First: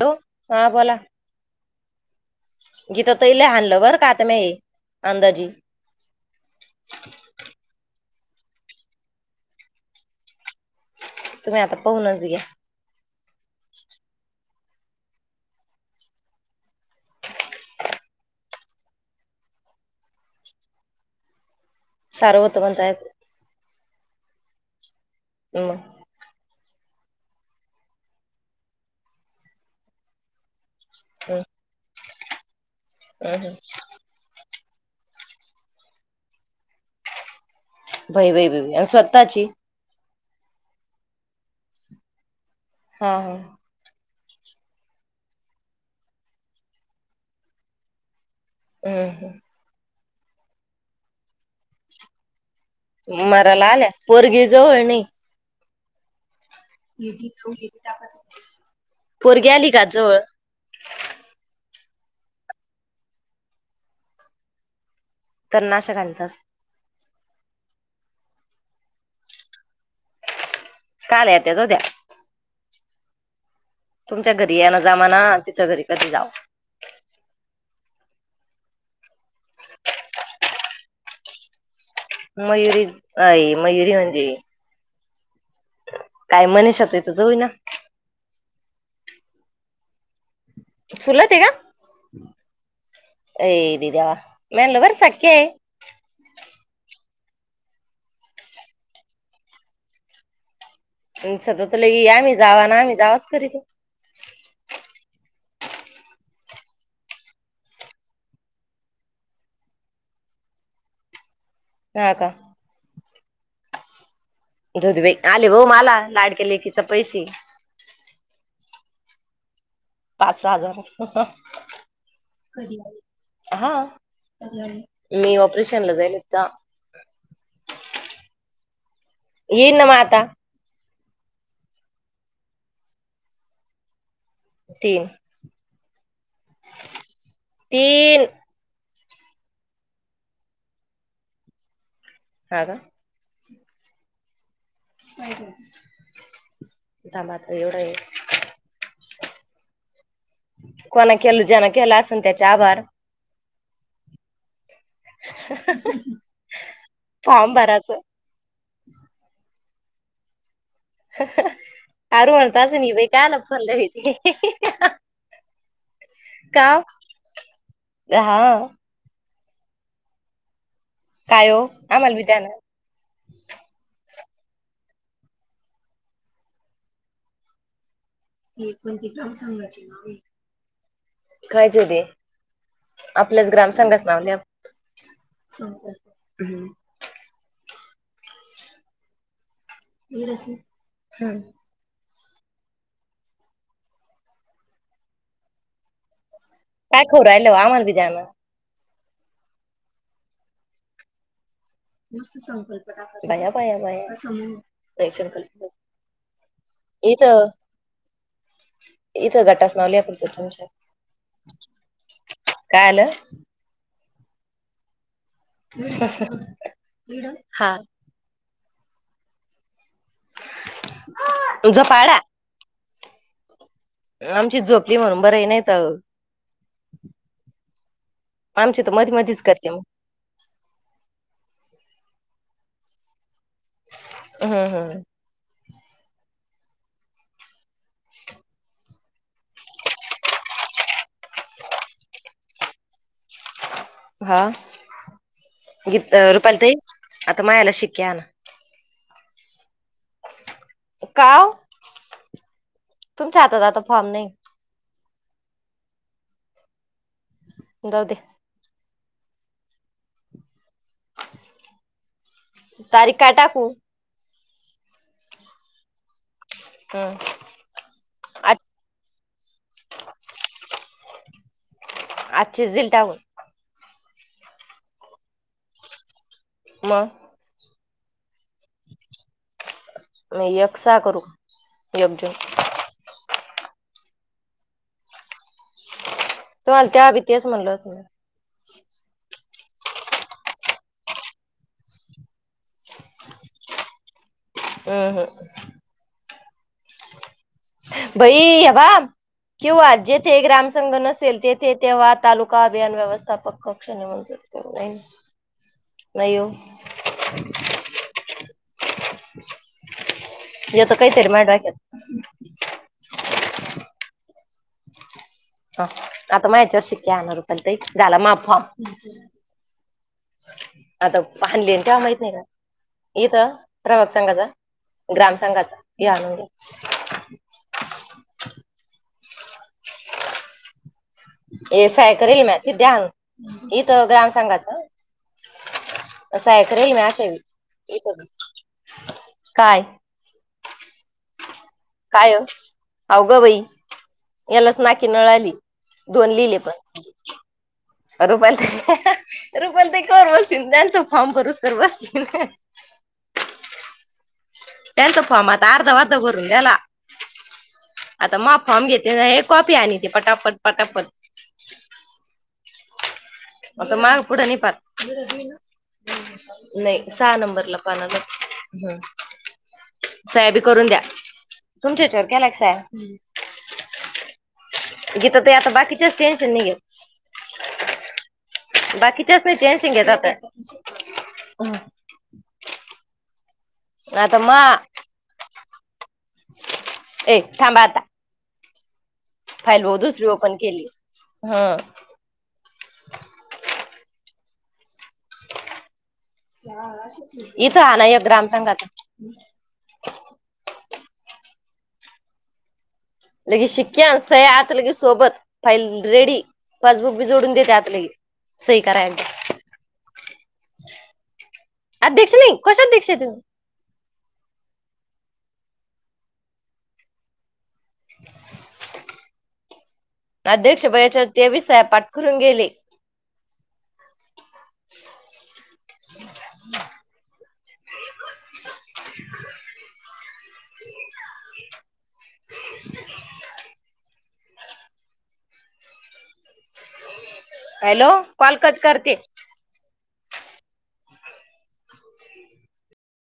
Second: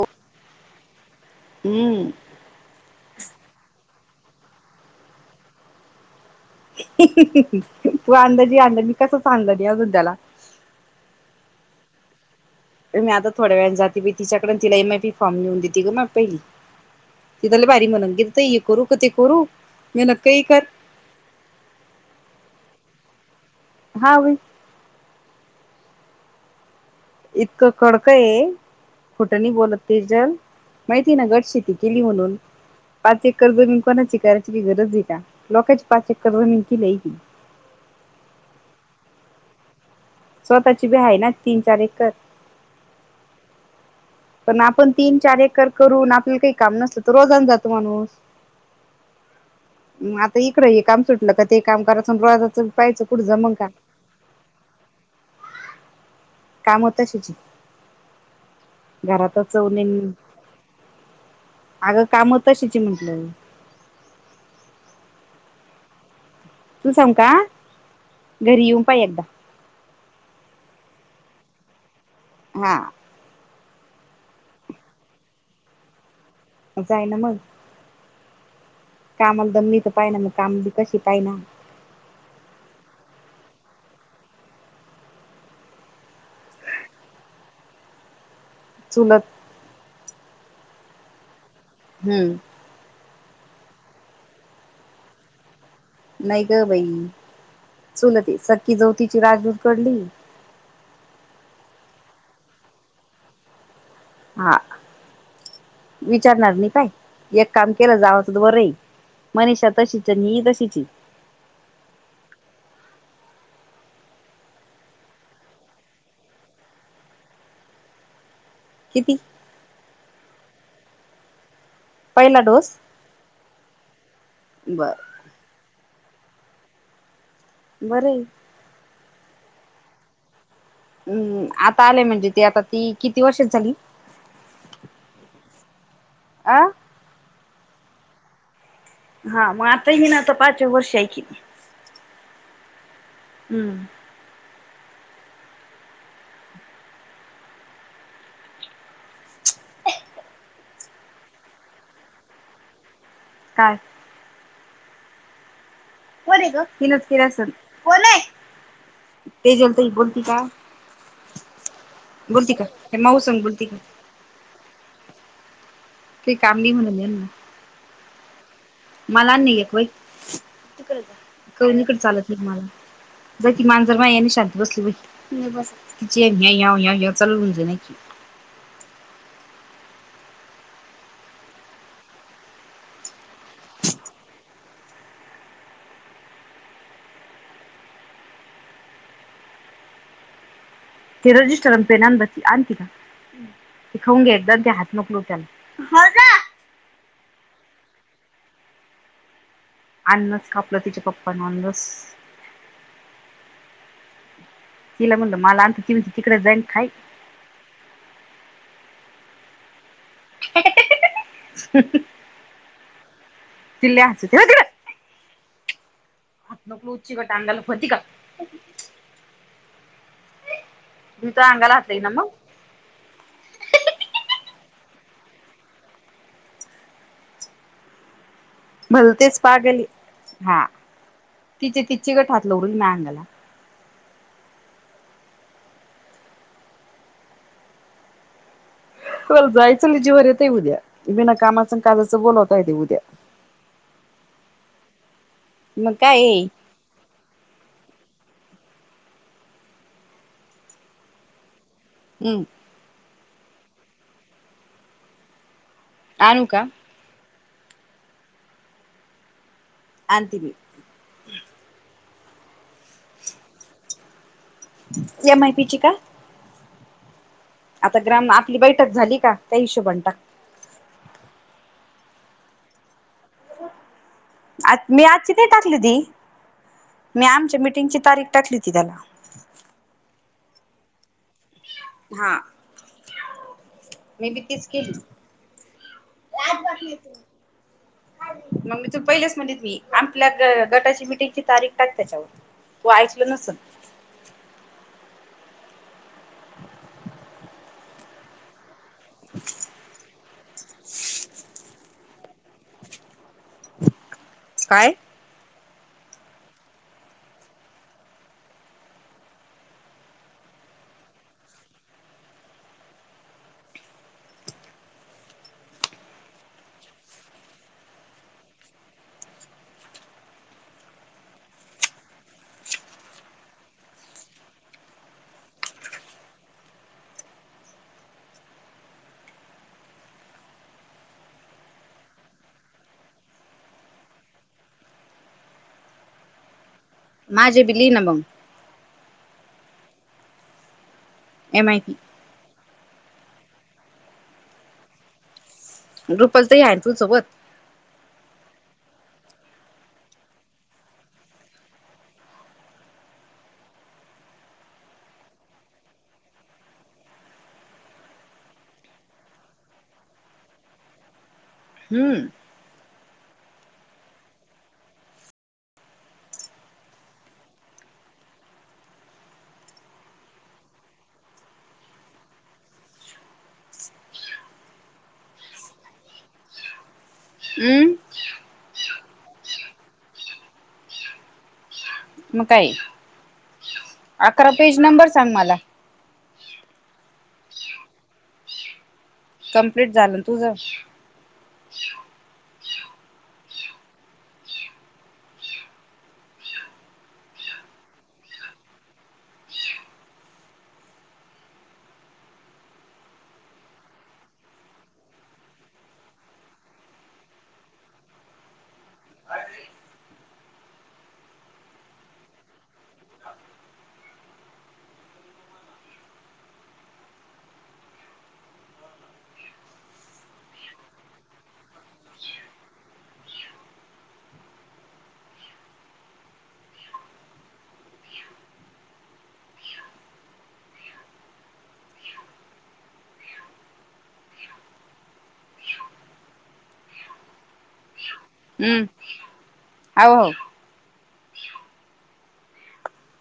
Hello, हा बोला हम्म. गीता तईले हाणलं बर का, [unintelligible] अंदाजी तू अंदाजे आणल, मी कसच आणल नई अजून त्याला तुम्ही आता पाहूनच घ्या. मी आता थोड्या वेळन जाती बई तिच्याकड, अन तिला एम ए पी फॉर्म लिहून देती ग मग पहिली ती [unintelligible] भारी म्हणून दिलत, हे करू का, ते करू, मी म्हणल काही कर सारवतो म्हणतायेत हा वई [unintelligible] इतकं कडक आये, खोट नई बोलत तेजल माहिती ना हम्म गट शेती केली म्हणून, पाच हम्म एकर जमीन कोणाची कर [unintelligible] गरज ये का? लोकची पाच एकर जमीन किली आहे ती बई बई बई बई आणि स्वतःची? स्वतः ची बी आहे ना तीन चार एकर हा हा. पण आपण तीन चार एकर करून, आपल्याला काही काम नसल तर रोजान जातो माणूस अ ह. म आता इकडं हे काम सुटलं का, ते काम कराच अन रोजाच मराला आल्या, पोरगी जवळ नई. काम तशीची [unintelligible] घरात पोरगी आली चवणे का जवळ? अगं काम तशीच ये म्हटलं. [unintelligible] तू सांगू का, घरी येऊन पाही एकदा काल आय त्या जाऊद्या हा. तुमच्या घरी येन जमना, तिच्या घरी कधी जाव जाय ना मग कामाला दम [unintelligible] पायना, [unintelligible] काम बी कशी पायना मयुरी आहे, मयुरी म्हणजे [unintelligible] चुलत. चुलत आहे का? हम्म. [unintelligible] नाही ग बाई. चुलतय सख्खी जाव तिची रागीट पडली. सध्या तर लई आम्ही जावा आम्ही जावा करित हा. विचारणार नाही काय एक काम केलं जावच तर बरंय. मनिषा तशीचे ही ही तशीचे. हा का? दुध बे आले हो माला लाडक्या लेकीचे पैसे. किती? पाच हजार. पहिला डोस हा बर मी ऑपरेशनला जाईले. जा. बरय. ये ना म आता. हम्म आता आलेय म्हणजे ती आता ती किती वर्षाची झाली? तीन. आं.. तीन... हा मग आता ही ना त आता पाचव वर्ष हाय की. ह का. हम्म. थांब आता ऐवढय. कोणा केलं ज्यान केलं असन त्याचे आभार. काय? [unintelligible] कोण आहे ग तिनच केलं असंन फॉर्म भरायचं कोण ए तेजल ताई बोलते का. बोलती का ते माऊ संग बोलती का [unintelligible] का हा [unintelligible] काय ओ आम्हाला बी द्या ना [unintelligible] [unintelligible] [unintelligible] आपल्याच ग्राम संघाचा नाव लिहा फक्त. हम् [unintelligible] ते रजिस्टर आणि पेन आण बाई. आणते का ते खाऊन घे एकदा ते हात नको लाऊ त्याला काय खाऊ राहिलो आम्हाला बी द्या ना. अननस कापलं तिच्या पप्पा न आणल. मस्त संकल्पना बया बया बया. नाही तिला म्हणलं मला संकल्प आणता ती म्हणती तिकडे जाईन खाई इथं इथं गटाच नाव लिहा तुमच्या तुमच्या. हह काय आलं? लय हासते हो तिकड. हि हा हा. हात नको लावू चिगट अंगाला होती का. [unintelligible] तुमच्या अंगाला हात लावीन हा झोपाळा मंग. आमची झोपली म्हणून बर आहे नाही तर आमची तर मधी भलतेच मधीच करते मग पागल ये हा तिचे ती चिगट हात लावू राहिली, माया अंगाला ह ह जायचं ना जीवा वर येतय, उद्या बिना कामाचं कायचं बोलावता ते उद्या. हा मग काय ये रुपाली ताई आता मायाला शिक्के आणा. का व. हम् तुमच्या हातात आता फॉर्म नाही. आणु का जाऊ द्या. आणते मी तारीख काय टाकू. एम आय पी ची का. काय. आता ग्राम आपली बैठक झाली का त्या हिशोबान टाक आजचेच दिलता व आज मी आजचीच डेट टाकली होती मग मी आमच्या मिटिंगची तारीख टाकली होती त्याला एक सहा करू एक जून हा मी बी तीच केली. मग तुम्हाला मी तेव्हा बी तेच म्हणलं होत मी तूला पहिलेच म्हणली होती. मी आपल्या गटाची मिटिंगची तारीख टाक त्याच्यावर तू ऐकल नसल. ह हं. बई हे बघ क्यू आर जेत ते ग्राम संंघ नसेल, तेथे तेव्हा तालुका अभियान व्यवस्थापक कक्ष निवजू काय नाही ओ. येत काहीतरी माझ्या डोक्यात [unintelligible] हा आता माझ्या याच्यावर शिक्के आणा रुपाली ताई झाला माझा फॉर्म आता फाणली आणि त्या माहित नाही का इथं प्रभात संगाचा ग्राम संघाचा या नंत [unintelligible] इ एस आई करेल म्या ते द्या आणून इथ ग्राम संघात असं ऐकलं म्या अश्या माझे बी लिही ना मग वेळी काय एम आय पी काय ओ आव ग बाई यालाच नाकी नळ आली. दोन रुपल लिहिले तही आहे पण तुझसोबत रुपाली ताई रुपाली ताई कवर बसतील त्यांचं फॉर्म भरूस तवर बसतील. त्यांचा फॉर्म आता अर्धा अर्धा भरून झाला. आता मा फॉर्म घेतील ना हे कॉपी आणि ते पटापट पटापट हम. माग पुढ ने पार नाही सहा नंबरला पान आलं. सया बी करून दया केलोय की याच्यावर केलाय सया गीता ते आता बाकीचेच टेन्शन नाही आहे. हम्म बाकीच्याच नाही टेनशन घेत आता मग काय आता अकरा मा पेज नंबर सांग मला ए थांबा आता. फाईल कम्प्लीट ओ झालं दुसरी तुझं ओपन केली हं [inaudible] इथं आला या ग्राम संघाच लगेच शिक्के अन सया आत लगेच सोबत फाईल रेडी पासबुक बी जोडून देते आता लगे सही करायला. अध्यक्ष नाही कशी अध्यक्ष आहे तु [inaudible] अध्यक्ष वह्याच्या तेवीस सह्या पाटकरून गेले. [inaudible] [inaudible] [inaudible] हॅलो कॉल कट करते. आ हो